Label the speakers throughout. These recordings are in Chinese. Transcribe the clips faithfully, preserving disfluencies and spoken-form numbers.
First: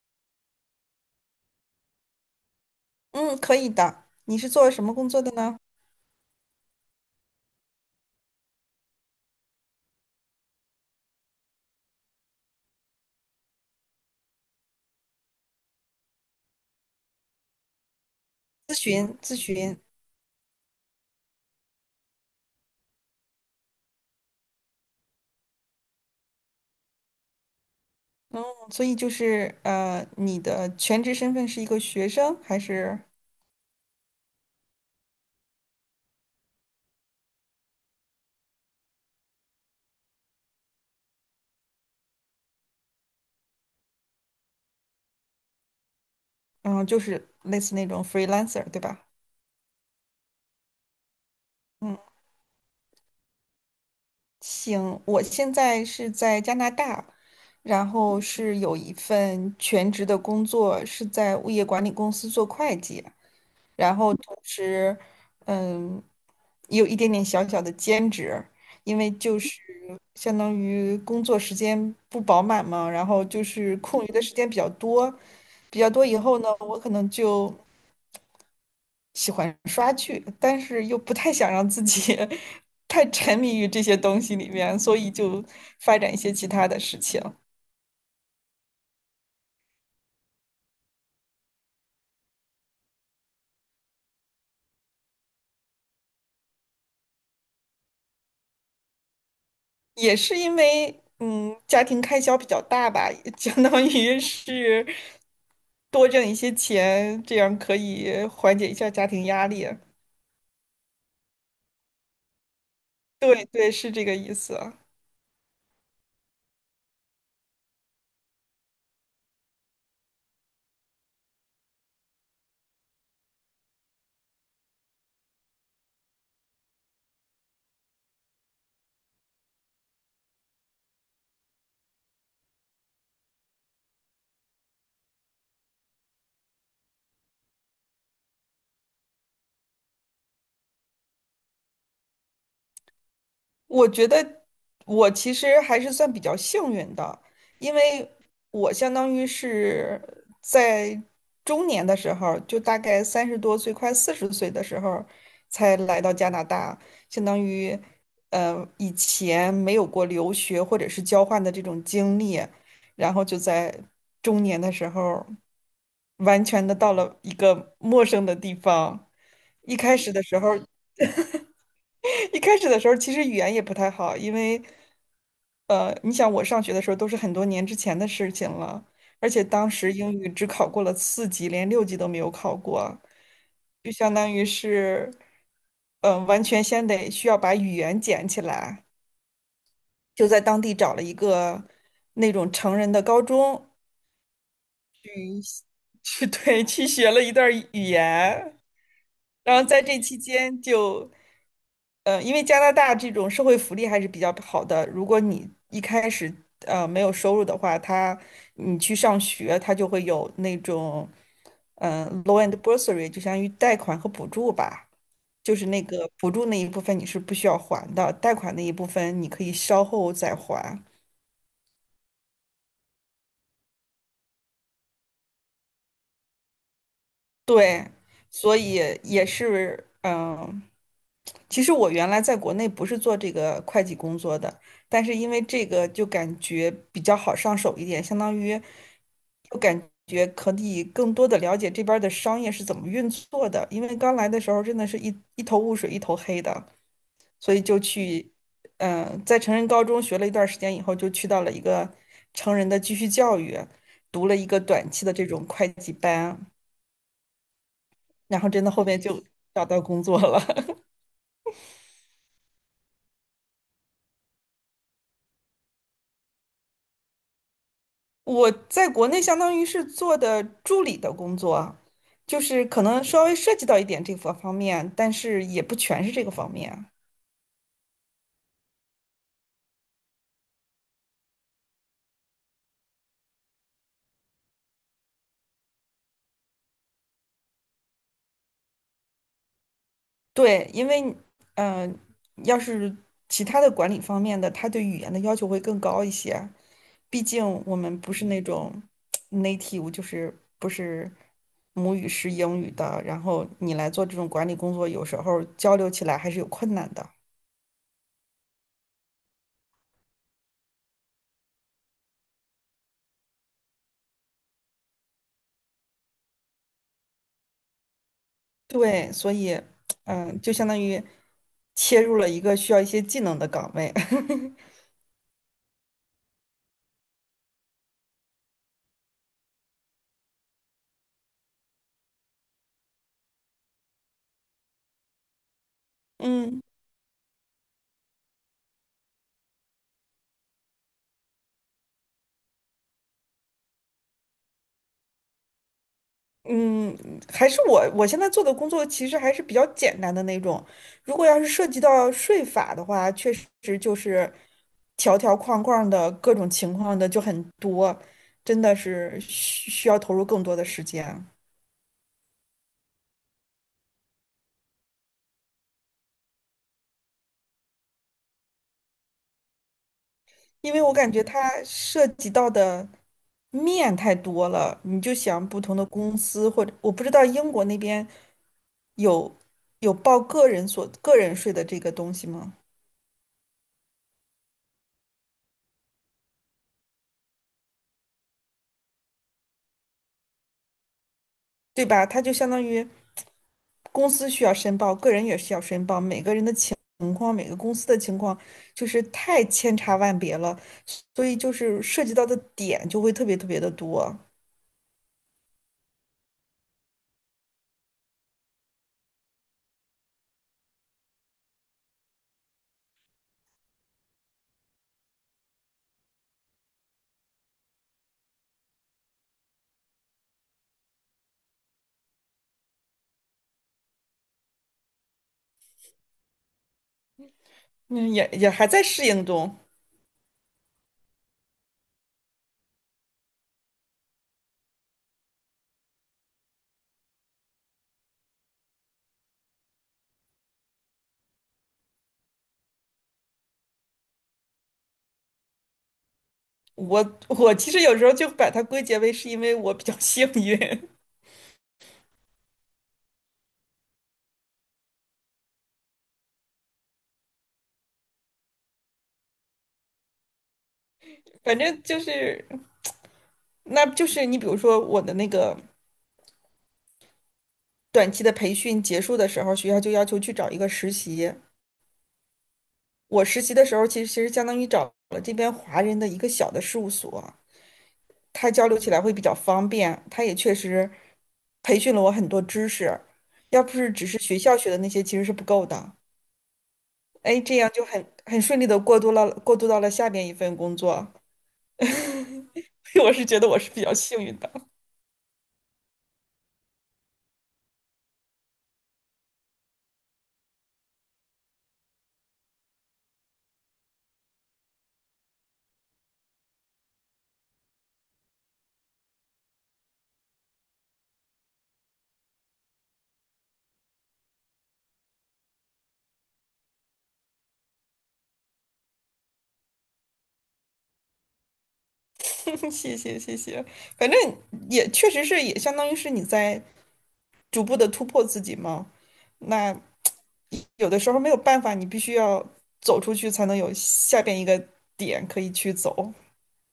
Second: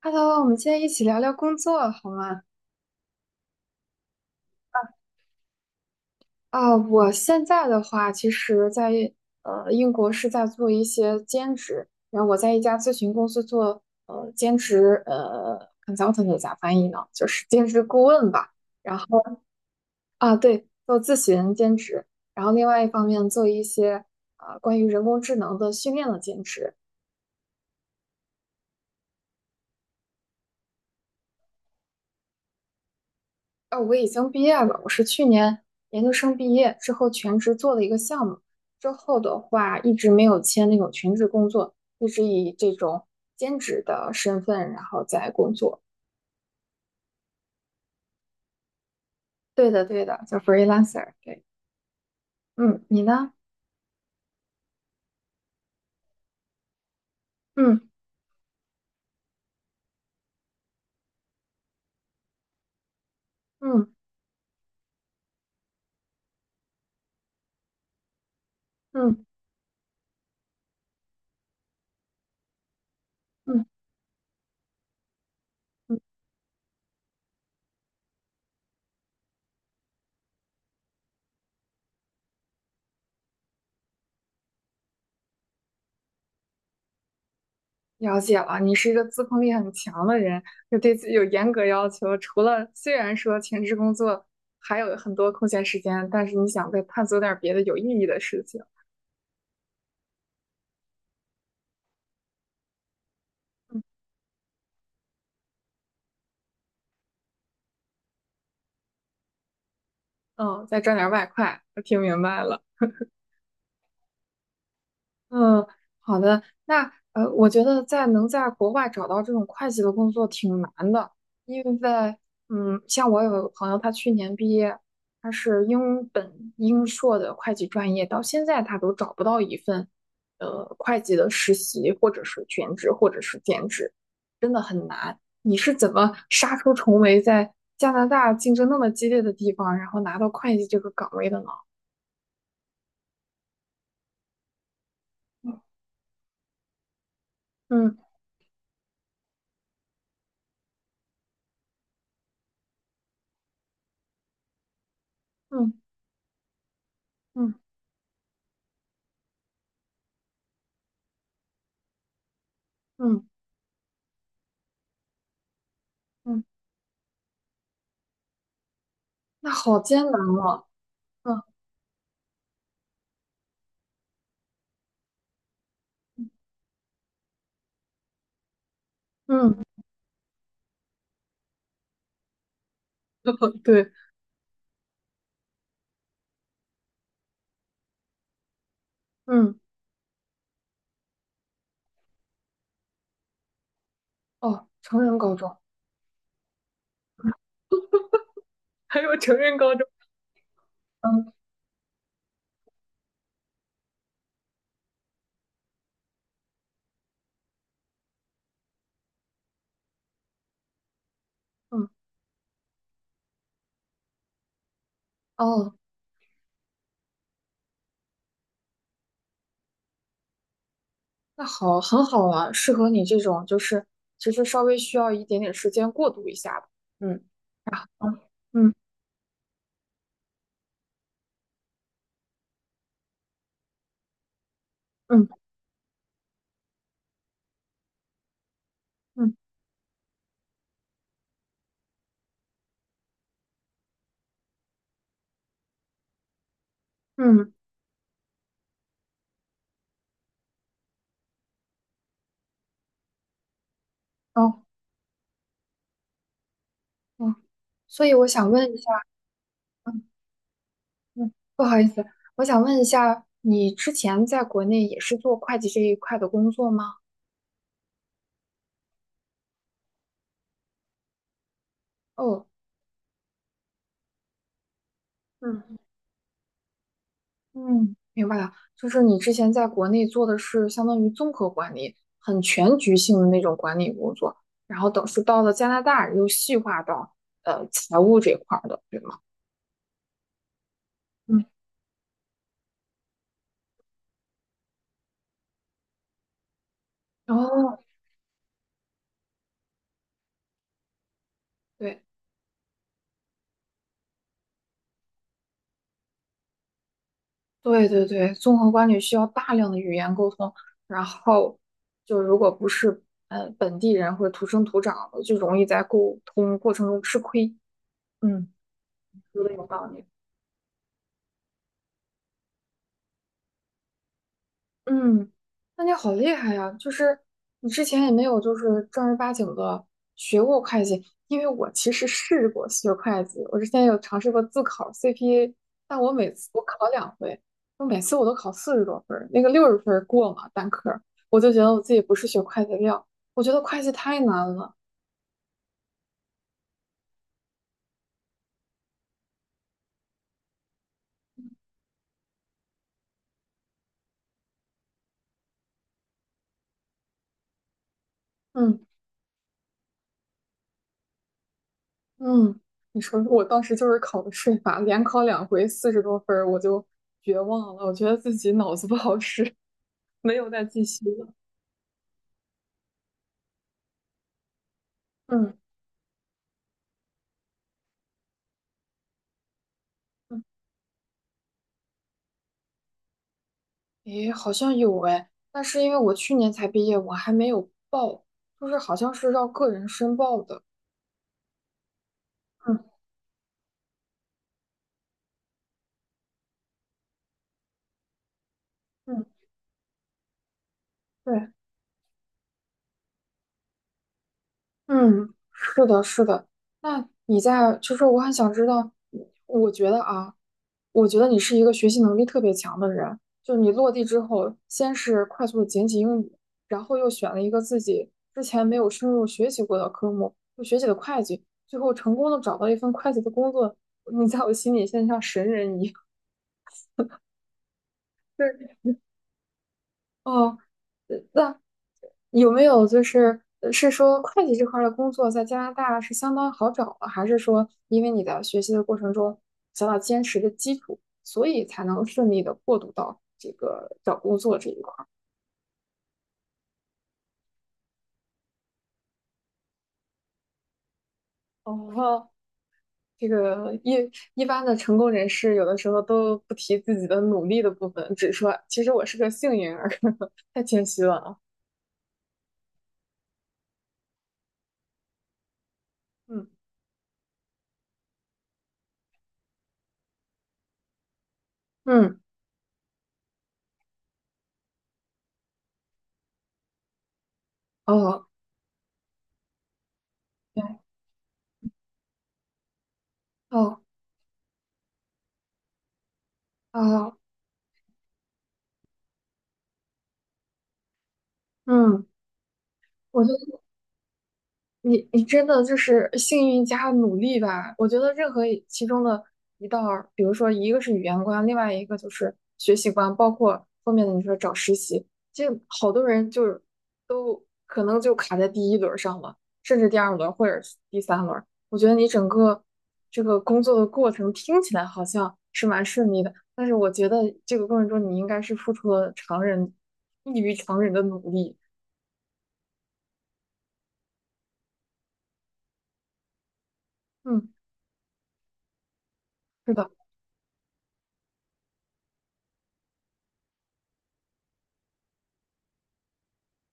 Speaker 1: Hello，我们今天一起聊聊工作好吗？
Speaker 2: 嗯，可以的。你是做什么工作的呢？
Speaker 1: 啊，我现在的话，其实在，呃英国是在做一些兼职，然后我在一家咨询公司做呃兼职，呃 consultant 咋翻译呢？就是兼职顾问吧。
Speaker 2: 咨询，咨询。
Speaker 1: 啊，对，做咨询兼职，然后另外一方面做一些呃关于人工智能的训练的兼职。
Speaker 2: 嗯，所以就是呃，你的全职身份是一个学生，还是
Speaker 1: 呃，我已经毕业了，我是去年研究生毕业之后全职做了一个项目，之后的话一直没有签那种全职工作，一直以这种兼职的身份然后在工作。
Speaker 2: 嗯，就是类似那种 freelancer，对吧？
Speaker 1: 对的，对的，叫 freelancer。对，
Speaker 2: 嗯，
Speaker 1: 嗯，你呢？
Speaker 2: 行，我现在是在加拿大，
Speaker 1: 嗯
Speaker 2: 然后是有一份全职的工作，是在物业管理公司做会计。
Speaker 1: 嗯
Speaker 2: 然后同时，嗯，也有一点点小小的兼职，因为
Speaker 1: 嗯
Speaker 2: 就是相当于工作时间不饱满嘛，然后就
Speaker 1: 嗯
Speaker 2: 是空余的时间比较多，比较
Speaker 1: 嗯，
Speaker 2: 多以后呢，我可能就喜欢刷剧，但是又不太想让自己 太沉迷于这些东西里面，所以就发展一些其他的事情。
Speaker 1: 了解了，你是一个自控力很强的人，就对自己有严格要求。除了虽然说全职工作还有很多空闲时间，但是你想再探索点儿别的有意义的事情。
Speaker 2: 也是因为嗯家庭开销比较大吧，相
Speaker 1: 嗯
Speaker 2: 当于是多挣一些钱，这样可以缓解一下家庭压力。
Speaker 1: 嗯，再赚点外快，我听明白了。
Speaker 2: 对对，是这个意思。
Speaker 1: 嗯，好的。那呃，我觉得在能在国外找到这种会计的工作挺难的，因为嗯，像我有个朋友，他去年毕业，他是英本英硕的会计专业，到现在他都找不到一份呃会计的实习，或者是全职，或者是兼职。你是怎么杀出重围，在加拿大竞争那么激烈的地方，然后拿到会计这个岗位的呢？
Speaker 2: 我觉得我其实还是算比较幸运的，因为
Speaker 1: 嗯
Speaker 2: 我相当于是在中年的时候，就大概三十多岁，快四十岁的时候
Speaker 1: 嗯
Speaker 2: 才来到加拿大，相当
Speaker 1: 嗯
Speaker 2: 于呃以前没有过留学或者是交换的这种经历，然
Speaker 1: 嗯。
Speaker 2: 后就在中年的时候
Speaker 1: 嗯，
Speaker 2: 完全的到了一个陌生的地方。
Speaker 1: 那
Speaker 2: 一
Speaker 1: 好
Speaker 2: 开
Speaker 1: 艰
Speaker 2: 始
Speaker 1: 难
Speaker 2: 的时候
Speaker 1: 啊。嗯
Speaker 2: 一开始的时候其实语言也不太好，因为呃，你想我上学的时候都是很多年之前的事情了，而且
Speaker 1: 嗯，
Speaker 2: 当时英语只考过了四级，连六级都没有考过，就
Speaker 1: 对，
Speaker 2: 相当于是，嗯、呃完全先得需要把语言捡起来，
Speaker 1: 嗯，
Speaker 2: 就在当地找了一个那种成人的高中，
Speaker 1: 哦，成人高中，
Speaker 2: 去 对去学了一段儿语言，
Speaker 1: 还有成人
Speaker 2: 然后
Speaker 1: 高
Speaker 2: 在
Speaker 1: 中，
Speaker 2: 这期间就，
Speaker 1: 嗯
Speaker 2: 呃，因为加拿大这种社会福利还是比较好的，如果你一开始呃没有收入的话，他你去上学，他就会有那种
Speaker 1: 嗯，
Speaker 2: 嗯、呃 loan and bursary，就相当于贷款和补助吧，就是
Speaker 1: 哦，
Speaker 2: 那个补助那一部分你是不需要还的，贷款那一部分你可以稍后再还。
Speaker 1: 那好，很好啊，适合你这种，就是其实稍微需要一点点时间过渡一下的。嗯，啊，
Speaker 2: 对，所
Speaker 1: 嗯
Speaker 2: 以也是嗯。其实我原来在国内不是做这个会计工作的，但是因为
Speaker 1: 嗯
Speaker 2: 这个就感觉比较好上手一点，相当于
Speaker 1: 嗯
Speaker 2: 就感觉可以更多的了解这边儿的商业是怎么运作的。因为刚来的时候真的是一一头雾水，一头黑的，
Speaker 1: 嗯，
Speaker 2: 所以就去，嗯、在成人高中学了一段时间以后，就去到了一个成人的继续教育，读了一个
Speaker 1: 哦
Speaker 2: 短期的这种会计班，
Speaker 1: 哦，嗯所以我
Speaker 2: 然后
Speaker 1: 想
Speaker 2: 真的
Speaker 1: 问一下，
Speaker 2: 后面就找到工
Speaker 1: 嗯
Speaker 2: 作了。
Speaker 1: 嗯，不好意思，我想问一下，你之前在国内也是做会计这一块的工作吗？
Speaker 2: 我在国内相当于是做的助理的工作，就
Speaker 1: 哦，
Speaker 2: 是可能稍微涉及到一点这个方面，但是也不
Speaker 1: 嗯。
Speaker 2: 全是这个方面。
Speaker 1: 嗯，明白了，就是你之前在国内做的是相当于综合管理，很全局性的那种管理工作，然后等是到了加拿大又细化到呃财务这块儿的，对吗？
Speaker 2: 对，因为
Speaker 1: 嗯，
Speaker 2: 嗯，要是其他的管理方面的，他对语言的要求会更高一些。毕竟我
Speaker 1: 哦，
Speaker 2: 们不是那种 native，就是不是母
Speaker 1: 对
Speaker 2: 语是英语的，然后你来做这种管理工作，有时候交流起来还是有困难的。
Speaker 1: 对对对，综合管理需要大量的语言沟通，然后就如果不是呃本地人或者土生土长的，就容易在沟通过程中吃亏。嗯，
Speaker 2: 对，所
Speaker 1: 说的
Speaker 2: 以，
Speaker 1: 有道理。
Speaker 2: 嗯，就相当于切入了一个需要一些技能的岗位。
Speaker 1: 嗯，那你好厉害呀！就是你之前也没有就是正儿八经的学过会计，因为我其实试过学会计，我之前有尝试过自考 C P A，但我每次我
Speaker 2: 嗯
Speaker 1: 考两回，我每次我都考四十多分儿那个六十分儿过嘛单科儿我就觉得我自己不是学会计的料，我觉得会计太难了。
Speaker 2: 嗯，还是我我现在做的工作其实还是比较简单的那种。如果要是涉及到税法的话，确实就是条条框框的各种情况的就很多，真的
Speaker 1: 嗯
Speaker 2: 是需需要投入更多的时间，
Speaker 1: 嗯，你说我当时就是考的税法，连考两回四十多分儿我就绝望了，我觉得自己脑子不好使，没有再
Speaker 2: 因为
Speaker 1: 继
Speaker 2: 我
Speaker 1: 续
Speaker 2: 感觉
Speaker 1: 了。
Speaker 2: 它涉及到的面太多了。你就想
Speaker 1: 嗯，
Speaker 2: 不同的公司，或者我不知道英国那边有有报
Speaker 1: 嗯
Speaker 2: 个人所个人税的这个东西吗？
Speaker 1: 诶，好像有诶，但是因为我去年才毕业，我还没有报，就是好像是要个人申报的。
Speaker 2: 对吧？它就相当
Speaker 1: 嗯
Speaker 2: 于公司需要申报，个人也需要申报，每个人的情况，每个公司的情况就是
Speaker 1: 嗯，
Speaker 2: 太千差万别了，所以
Speaker 1: 对，
Speaker 2: 就是涉及到的点就会特别特别的多。
Speaker 1: 嗯，是的，是的。那你在，就是我很想知道，我觉得啊，我觉得你是一个学习能力特别强的人，就你落地之后，先是快速的捡起英语，然后又选了一个自己之前没有深入学习过的科目，就学习的会计，最后成功的找到一份会计的工作。你在我心里像像神人一样。
Speaker 2: 嗯，也也还在
Speaker 1: 是
Speaker 2: 适应中。
Speaker 1: 哦，呃那有没有就是呃是说会计这块儿的工作在加拿大是相当好找吗？还是说因为你在学习的过程中想要坚实的基础，所以才能顺利的过渡到这个找工作这一块儿？
Speaker 2: 我我其实有时候就把它归结为是因为我比较幸运，
Speaker 1: 哦，这个一一般的成功人士有的时候都不提自己的努力的部分，只说其实我是个幸运儿，太谦虚了啊。
Speaker 2: 反正就是，那就是你比如说我的那个
Speaker 1: 嗯
Speaker 2: 短期的培训结束的时候，学校就要求去找一个实习。
Speaker 1: 嗯，
Speaker 2: 我实习的时候，其实其实相当于找了这边华人的一个小的事务所，
Speaker 1: 哦，
Speaker 2: 他交流起来会比较方便。他也确
Speaker 1: 对，
Speaker 2: 实培训了我很多知识，要不
Speaker 1: 哦
Speaker 2: 是只是学校学的那些，其实是不够的。
Speaker 1: 哦，
Speaker 2: 哎，这样就很很顺利的过渡了，过渡到了下边一份工作。
Speaker 1: 嗯。
Speaker 2: 我
Speaker 1: 我
Speaker 2: 是
Speaker 1: 就。
Speaker 2: 觉得我是比较幸运的，
Speaker 1: 你你真的就是幸运加努力吧？我觉得任何一其中的一道儿，比如说一个是语言关，另外一个就是学习关，包括后面的你说找实习，这好多人就是都可能就卡在第一轮儿上了，甚至第二轮儿或者是第三轮儿。我觉得你整个这个工作的过程听起来好像是蛮顺利的，但是我觉得这个过程中你应该是付出了常人异于常人的努力。
Speaker 2: 谢谢谢谢。反正也确实是也相当于是你在
Speaker 1: 嗯，
Speaker 2: 逐步的突破自己嘛。
Speaker 1: 是
Speaker 2: 那
Speaker 1: 的。
Speaker 2: 有的时候没有办法，你必须要走出去才能有下边一个点可以去走。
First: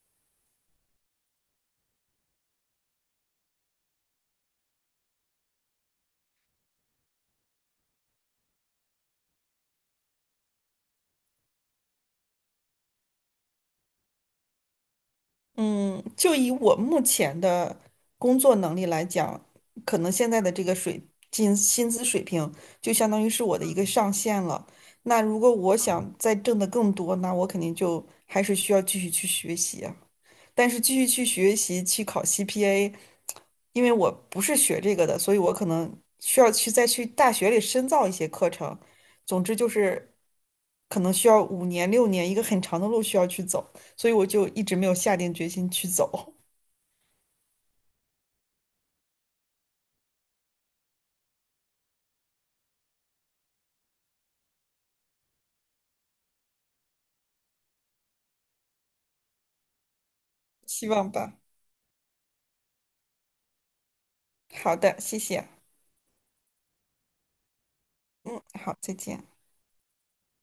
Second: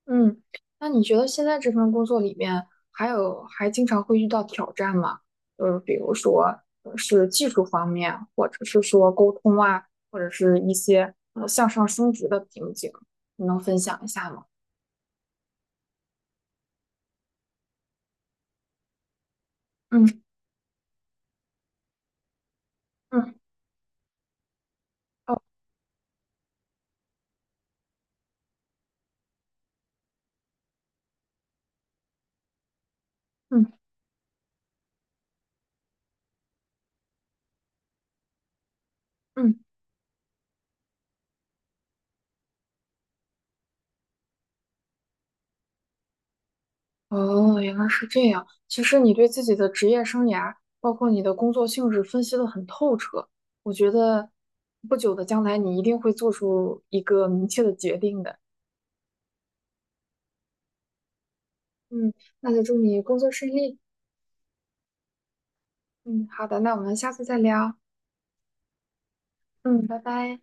Speaker 1: 嗯，那你觉得现在这份工作里面还有还经常会遇到挑战吗？就是比如说呃是技术方面，或者是说沟通啊，或者是一些呃向上升职的瓶颈，你能分享一下吗？
Speaker 2: 就以我目前的工作能力来讲，可能
Speaker 1: 嗯
Speaker 2: 现在的这个水薪薪资水平就相当于
Speaker 1: 嗯
Speaker 2: 是我的一个上限了。那如
Speaker 1: 哦
Speaker 2: 果我想再挣得更多，那我肯定就还是需要继续去学习啊。但是继续去学习去考 C P A，
Speaker 1: 嗯
Speaker 2: 因为我不是学这个的，所以我可能需要去再去大学里深造一些课程。总之
Speaker 1: 嗯
Speaker 2: 就是可能需要五年六年，一个很长的路需要去走，所以我就一直没有下定决心去走，
Speaker 1: 哦，原来是这样。其实你对自己的职业生涯，包括你的工作性质分析的很透彻，我觉得不久的将来你一定会做出一个明确的决定的。
Speaker 2: 希望吧。
Speaker 1: 嗯，那就祝你工作顺利。
Speaker 2: 好的，谢谢。
Speaker 1: 嗯，好的，那我们下次再聊。
Speaker 2: 嗯，好，再见。
Speaker 1: 嗯，拜拜。